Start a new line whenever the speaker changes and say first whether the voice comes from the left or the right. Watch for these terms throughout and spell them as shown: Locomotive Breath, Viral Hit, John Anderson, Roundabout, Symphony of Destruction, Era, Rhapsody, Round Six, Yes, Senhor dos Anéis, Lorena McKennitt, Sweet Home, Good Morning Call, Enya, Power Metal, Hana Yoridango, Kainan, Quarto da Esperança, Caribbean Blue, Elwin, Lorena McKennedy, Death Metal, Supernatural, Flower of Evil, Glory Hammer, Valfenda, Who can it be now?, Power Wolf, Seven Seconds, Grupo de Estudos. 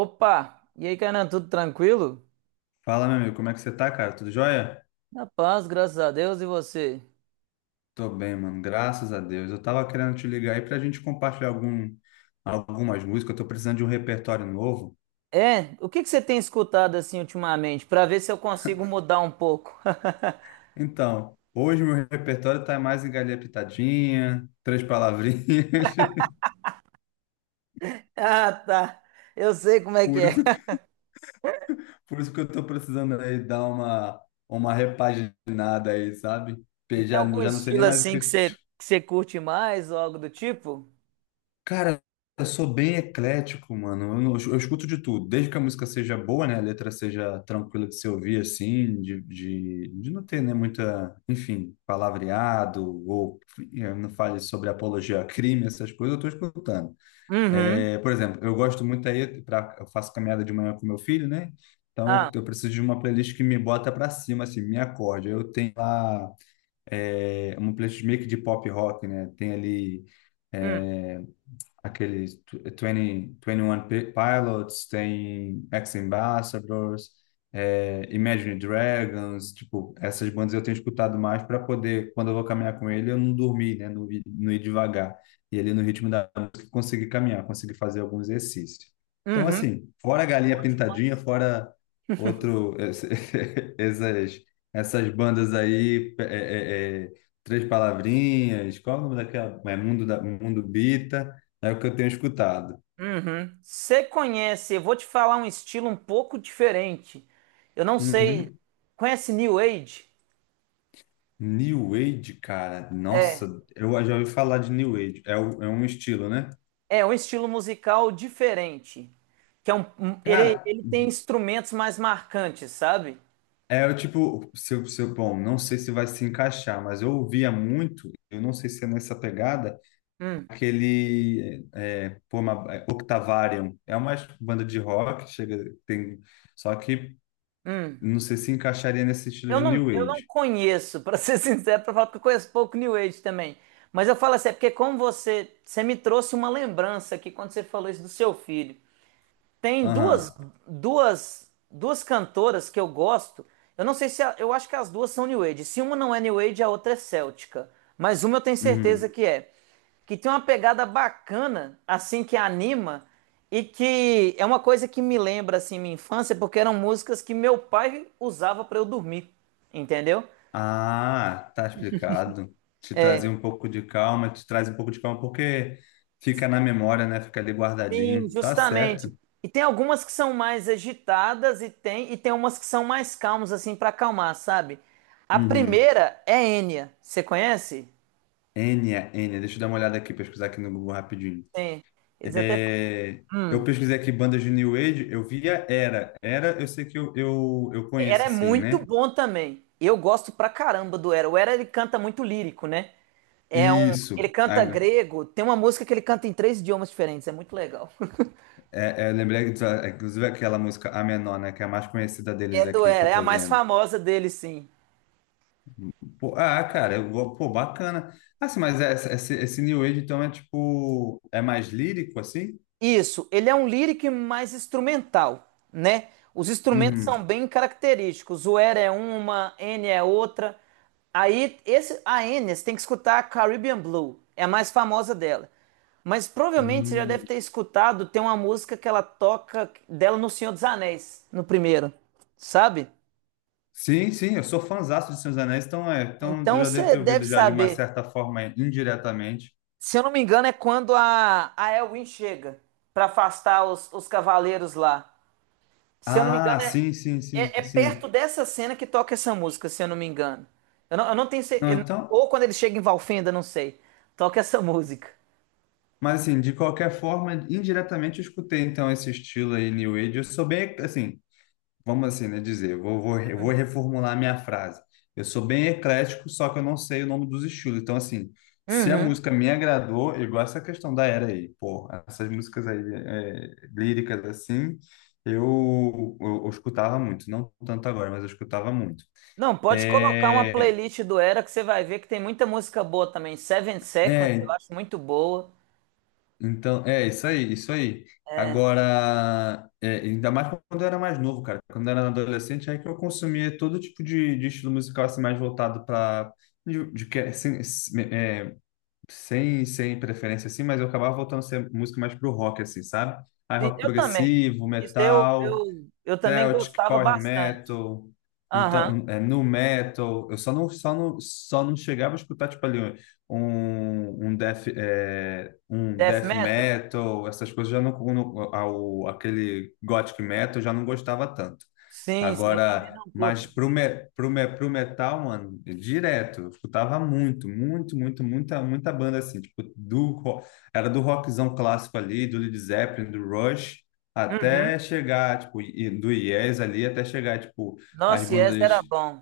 right: Opa! E aí, Kainan, tudo tranquilo?
left: Fala, meu amigo, como é que você tá, cara? Tudo jóia?
right: Na paz, graças a Deus, e você?
left: Tô bem, mano, graças a Deus. Eu tava querendo te ligar aí pra gente compartilhar algumas músicas. Eu tô precisando de um repertório novo.
right: O que que você tem escutado assim ultimamente, pra ver se eu consigo mudar um pouco?
left: Então, hoje meu repertório tá mais em galinha pitadinha, três palavrinhas.
right: Ah, tá. Eu sei como é que
left: Por
right: é.
left: isso, que- por isso que eu tô precisando aí dar uma repaginada aí, sabe?
right: E tem
left: Já,
right: algum
left: já não sei nem
right: estilo
left: mais o
right: assim que
left: que.
right: você curte mais ou algo do tipo?
left: Cara, eu sou bem eclético, mano. Eu, não- Eu escuto de tudo, desde que a música seja boa, né? A letra seja tranquila de se ouvir, assim, de não ter, né, muita, enfim, palavreado, ou não fale sobre apologia a crime, essas coisas, eu tô escutando.
right: Uhum.
left: É, por exemplo, eu gosto muito aí, eu faço caminhada de manhã com meu filho, né? Então,
right: Ah,
left: eu preciso de uma playlist que me bota pra cima, assim, me acorde. Eu tenho lá, uma playlist meio que de pop rock, né? Tem ali.
right: hum,
left: é, Aqueles 20, 21 Pilots, tem Ex-Ambassadors, Imagine Dragons, tipo, essas bandas eu tenho escutado mais para poder, quando eu vou caminhar com ele, eu não dormir, né, não ir devagar. E ele no ritmo da música conseguir caminhar, conseguir fazer alguns exercícios. Então,
right: uhum.
left: assim, fora a galinha
right: Bom
left: pintadinha,
right: demais.
left: fora outro, essas, essas bandas aí, Três Palavrinhas, qual é o nome daquela? É Mundo, Mundo Bita. É o que eu tenho escutado.
right: Uhum. Você conhece, eu vou te falar um estilo um pouco diferente. Eu não sei.
left: Uhum.
right: Conhece New Age?
left: New Age, cara, nossa, eu já ouvi falar de New Age. É, é um estilo, né?
right: É um estilo musical diferente, que é um, um- ele,
left: Cara,
right: ele tem instrumentos mais marcantes, sabe?
left: é o tipo, se, eu- se, eu- bom, não sei se vai se encaixar, mas eu ouvia muito, eu não sei se é nessa pegada,
right: Hum,
left: aquele é, pô, é, Octavarium. É uma banda de rock, chega, tem, só que
right: hum.
left: não sei se encaixaria nesse estilo
right: Eu
left: de
right: não,
left: New
right: eu não
left: Age.
right: conheço, pra ser sincero, pra falar porque eu conheço pouco New Age também. Mas eu falo assim, é porque como você me trouxe uma lembrança aqui quando você falou isso do seu filho. Tem duas,
left: Aham.
right: duas, duas cantoras que eu gosto. Eu não sei se eu acho que as duas são New Age. Se uma não é New Age, a outra é céltica. Mas uma eu tenho certeza
left: Uhum.
right: que é. Que tem uma pegada bacana, assim, que anima, e que é uma coisa que me lembra, assim, minha infância, porque eram músicas que meu pai usava para eu dormir, entendeu?
left: Ah, tá explicado. Te
right: É,
left: trazia um pouco de calma, te traz um pouco de calma porque fica na memória, né? Fica ali
right: sim,
left: guardadinho. Tá
right: justamente.
left: certo.
right: E tem algumas que são mais agitadas e tem umas que são mais calmas assim para acalmar, sabe? A
left: Uhum.
right: primeira é Enya. Você conhece?
left: Enya, deixa eu dar uma olhada aqui, pesquisar aqui no Google rapidinho.
right: Sim. Eles até
left: É,
right: falam,
left: eu
right: hum,
left: pesquisei aqui bandas de New Age, eu via Era. Era, eu sei que eu
right: Era
left: conheço,
right: é
left: assim,
right: muito
left: né?
right: bom também. Eu gosto pra caramba do Era. O Era ele canta muito lírico, né? É um, ele
left: Isso.
right: canta grego, tem uma música que ele canta em três idiomas diferentes, é muito legal.
left: Eu lembrei, inclusive, aquela música A Menor, né? Que é a mais conhecida deles
right: É do
left: aqui que
right: Era,
left: eu
right: é a
left: tô
right: mais
left: vendo.
right: famosa dele, sim.
left: Pô, ah, cara, pô, bacana. Ah, sim, mas esse, esse New Age, então, é tipo, é mais lírico, assim?
right: Isso, ele é um lyric mais instrumental, né? Os instrumentos
left: Uhum.
right: são bem característicos. O Era é uma, N é outra. Aí, esse, a N, você tem que escutar a Caribbean Blue, é a mais famosa dela. Mas provavelmente você já deve
left: Hum.
right: ter escutado, tem uma música que ela toca dela no Senhor dos Anéis, no primeiro, sabe?
left: Sim, sim, eu sou fãzaço de Senhor dos Anéis, então, é, então eu
right: Então
left: já devo
right: você
left: ter
right: deve
left: ouvido já de uma
right: saber.
left: certa forma, é, indiretamente.
right: Se eu não me engano, é quando a Elwin chega para afastar os cavaleiros lá. Se eu não me
left: Ah,
right: engano, é,
left: sim, sim, sim,
right: é, é perto
left: sim.
right: dessa cena que toca essa música, se eu não me engano. Eu não tenho
left: Não,
right: certeza.
left: então,
right: Ou quando ele chega em Valfenda, não sei. Toca essa música.
left: mas assim, de qualquer forma, indiretamente eu escutei, então, esse estilo aí, New Age. Eu sou bem, assim, vamos assim, né, dizer, eu vou reformular a minha frase. Eu sou bem eclético, só que eu não sei o nome dos estilos. Então, assim, se a
right: Uhum.
left: música me agradou, igual essa questão da era aí, pô, essas músicas aí é, líricas assim, eu escutava muito, não tanto agora, mas eu escutava muito.
right: Não, pode colocar uma
left: É,
right: playlist do Era que você vai ver que tem muita música boa também. Seven Seconds, eu
left: é,
right: acho muito boa.
left: Então, é isso aí, isso aí.
right: É,
left: Agora, ainda mais quando eu era mais novo, cara. Quando eu era adolescente, aí que eu consumia todo tipo de estilo musical assim, mais voltado para de que- sem, é, sem, sem preferência assim, mas eu acabava voltando a ser música mais pro rock assim, sabe? Aí
right: sim,
left: rock
right: eu também.
left: progressivo,
right: Isso eu,
left: metal,
right: eu, eu também
left: Celtic,
right: gostava
left: Power
right: bastante.
left: Metal,
right: Aham.
left: então, Nu Metal. Eu só não chegava a escutar, tipo, ali um
right: Death
left: death
right: Metal?
left: metal, essas coisas já não, não ao, aquele gothic metal eu já não gostava tanto.
right: Sim, sim, eu também
left: Agora,
right: não curto
left: mas
right: muito.
left: pro metal, mano, direto, eu escutava muita banda assim, tipo, era do rockzão clássico ali, do Led Zeppelin, do Rush, até
right: Uhum.
left: chegar, tipo, do Yes ali, até chegar, tipo, as
right: Nossa, Yes
left: bandas.
right: era bom.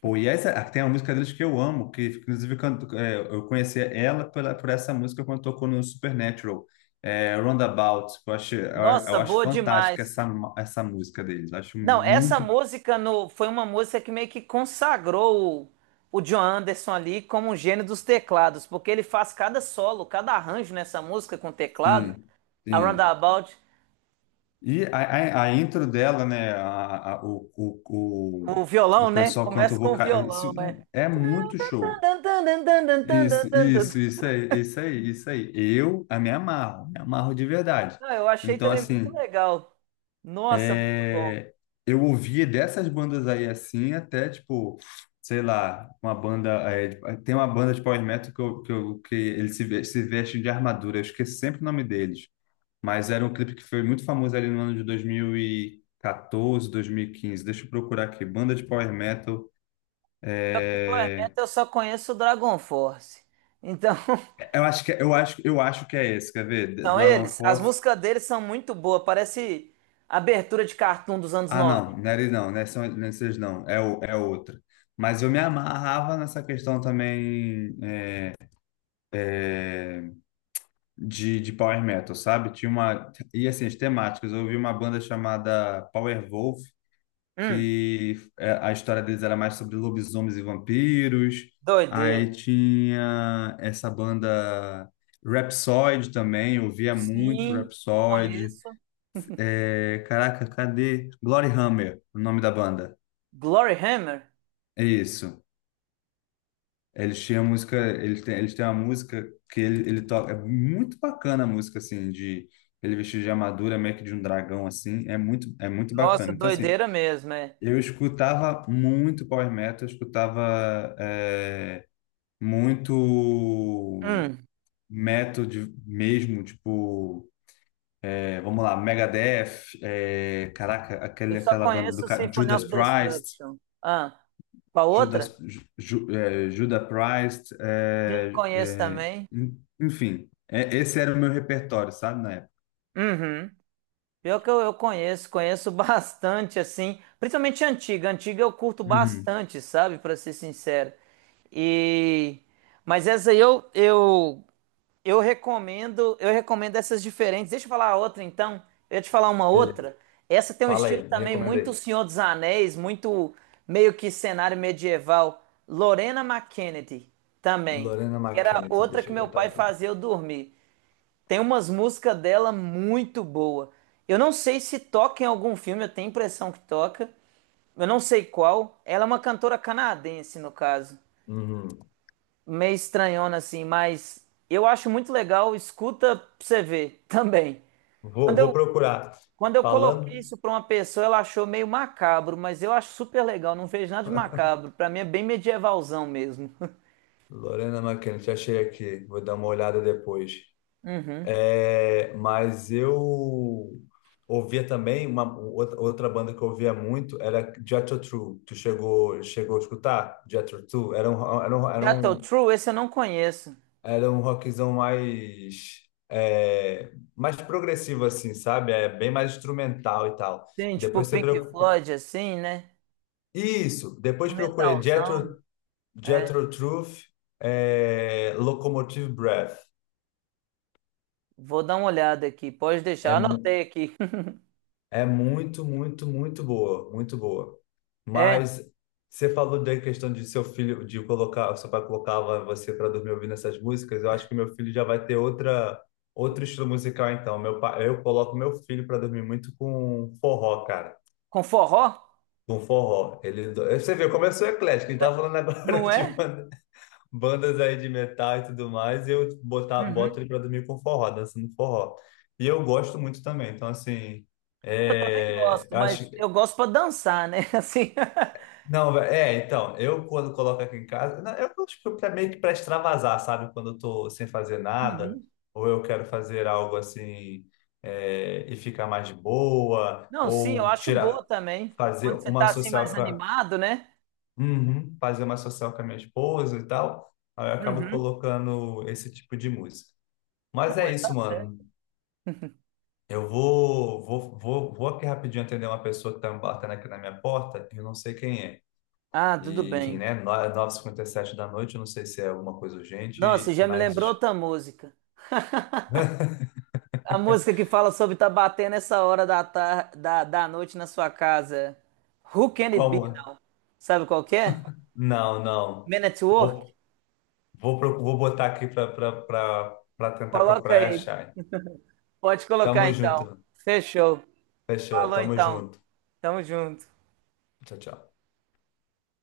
left: Pô, Yes, ah, tem uma música deles que eu amo, que inclusive eu conheci ela pela, por essa música quando tocou no Supernatural, Roundabout. Eu acho, eu,
right: Nossa,
left: eu acho
right: boa
left: fantástica
right: demais.
left: essa, essa música deles. Acho
right: Não, essa
left: muito.
right: música no, foi uma música que meio que consagrou o John Anderson ali como um gênio dos teclados, porque ele faz cada solo, cada arranjo nessa música com teclado,
left: Sim,
right: a
left: sim.
right: Roundabout,
left: E a intro dela, né?
right: o
left: O
right: violão, né?
left: pessoal canta
right: Começa
left: o
right: com o
left: vocal.
right: violão,
left: Isso
right: né?
left: é muito show. Isso aí, isso aí, isso aí. Eu a me amarro de verdade.
right: Não, eu achei
left: Então,
right: também muito
left: assim,
right: legal. Nossa, muito bom.
left: é, eu ouvia dessas bandas aí assim, até tipo, sei lá, uma banda. É, de- tem uma banda de power metal que, que eles se vestem de armadura, eu esqueço sempre o nome deles. Mas era um clipe que foi muito famoso ali no ano de dois mil e quatorze, 2015. Deixa eu procurar aqui. Banda de power metal.
right: Pior que Power
left: É,
right: Metal eu só conheço o Dragon Force. Então,
left: eu acho que é esse, quer ver? The
right: são
left: Dragon
right: eles. As
left: Force.
right: músicas deles são muito boas. Parece abertura de cartoon dos anos
left: Ah,
right: 90.
left: não, não era isso não, não é não é vocês não, é, é outra. Mas eu me amarrava nessa questão também de power metal, sabe? Tinha uma. E assim, as temáticas. Eu ouvi uma banda chamada Power Wolf,
right: Hum.
left: que é, a história deles era mais sobre lobisomens e vampiros.
right: Doideira.
left: Aí tinha essa banda Rhapsody também, eu ouvia muito
right: Sim,
left: Rhapsody.
right: conheço.
left: É, caraca, cadê? Glory Hammer, o nome da banda.
right: Glory Hammer?
left: É isso. Eles tinham música, eles têm uma música que ele toca, é muito bacana a música, assim, de ele vestido de armadura, meio que de um dragão, assim, é muito
right: Nossa,
left: bacana. Então, assim,
right: doideira mesmo, é.
left: eu escutava muito power metal, eu escutava muito
right: Hum,
left: metal mesmo, tipo, vamos lá, Megadeth, é, caraca,
right: eu
left: aquele,
right: só
left: aquela banda
right: conheço Symphony
left: Judas
right: of
left: Priest,
right: Destruction. Ah, qual outra?
left: Judas, Ju- Judas Priest,
right: Sim, conheço também.
left: enfim, esse era o meu repertório, sabe, na época.
right: Uhum. Pior que eu conheço, conheço bastante, assim, principalmente antiga. Antiga eu curto
left: Uhum.
right: bastante, sabe, pra ser sincero. E... Mas essa aí eu eu recomendo, eu recomendo essas diferentes. Deixa eu falar a outra então. Eu ia te falar uma
left: Beleza.
right: outra. Essa tem um
left: Fala
right: estilo
left: aí, me
right: também
left: recomenda
right: muito
left: aí.
right: Senhor dos Anéis, muito meio que cenário medieval. Lorena McKennedy também,
left: Lorena
right: que era
left: McKennitt,
right: outra
left: deixa
right: que
left: eu
right: meu
left: botar
right: pai
left: aqui.
right: fazia eu dormir. Tem umas músicas dela muito boa. Eu não sei se toca em algum filme, eu tenho a impressão que toca. Eu não sei qual. Ela é uma cantora canadense, no caso
left: Uhum.
right: meio estranhona assim, mas eu acho muito legal, escuta pra você ver também.
left: Vou,
right: Quando
left: vou
right: eu,
left: procurar.
right: quando eu coloquei
left: Falando.
right: isso pra uma pessoa, ela achou meio macabro, mas eu acho super legal, não vejo nada de macabro. Pra mim é bem medievalzão mesmo.
left: Lorena McKennitt, achei aqui. Vou dar uma olhada depois.
right: Uhum.
left: É, mas eu ouvia também uma outra banda que eu ouvia muito era Jethro Tull. Tu chegou a escutar Jethro Tull? Era um era um, era
right: Jethro
left: um,
right: Tull, esse eu não conheço.
left: era um rockzão mais mais progressivo assim, sabe? É bem mais instrumental e tal.
right: Sim, tipo
left: Depois você
right: Pink
left: procura.
right: Floyd assim, né?
left: Isso,
right: No
left: depois procurei
right: metalzão.
left: Jethro
right: É,
left: Jethro Tull Locomotive Breath.
right: vou dar uma olhada aqui, pode
left: É,
right: deixar,
left: mu-
right: anotei aqui.
left: É muito, muito, muito boa, muito boa.
right: É,
left: Mas você falou da questão de seu filho, de colocar, seu pai colocava você para dormir ouvindo essas músicas. Eu acho que meu filho já vai ter outra, outro estilo musical então. Meu pai, eu coloco meu filho para dormir muito com forró, cara.
right: com forró?
left: Com forró. Ele, você vê, começou eclético. Ele tava falando agora
right: Não
left: de
right: é?
left: bandas aí de metal e tudo mais. E eu boto
right: Uhum.
left: ele para dormir com forró, dançando forró. E eu gosto muito também. Então, assim.
right: Eu também
left: É,
right: gosto,
left: eu acho,
right: mas eu gosto pra dançar, né? Assim.
left: Não, então, eu quando coloco aqui em casa, não, eu acho que é pra, meio que para extravasar, sabe? Quando eu tô sem fazer nada,
right: Uhum.
left: ou eu quero fazer algo assim e ficar mais de boa,
right: Não, sim, eu
left: ou
right: acho
left: tirar,
right: boa também.
left: fazer
right: Quando você
left: uma
right: tá assim mais
left: social
right: animado, né?
left: Uhum, fazer uma social com a minha esposa e tal, aí eu acabo
right: Uhum.
left: colocando esse tipo de música.
right: Não,
left: Mas é
right: mas
left: isso,
right: tá
left: mano.
right: certo.
left: Eu vou aqui rapidinho atender uma pessoa que tá me batendo aqui na minha porta, eu não sei quem é.
right: Ah, tudo
left: E, enfim,
right: bem.
left: né? 9:57 da noite, eu não sei se é alguma coisa
right: Nossa,
left: urgente,
right: já me lembrou
left: mas
right: outra música. A música que fala sobre tá batendo essa hora da noite na sua casa. Who can it be
left: como?
right: now? Sabe qual que é?
left: Não, não.
right: Men at Work?
left: Vou, Vou botar aqui para tentar
right: Coloca
left: procurar e
right: aí.
left: achar.
right: Pode colocar
left: Tamo
right: então.
left: junto.
right: Fechou.
left: Fechou.
right: Falou
left: Tamo
right: então.
left: junto.
right: Tamo junto.
left: Tchau, tchau.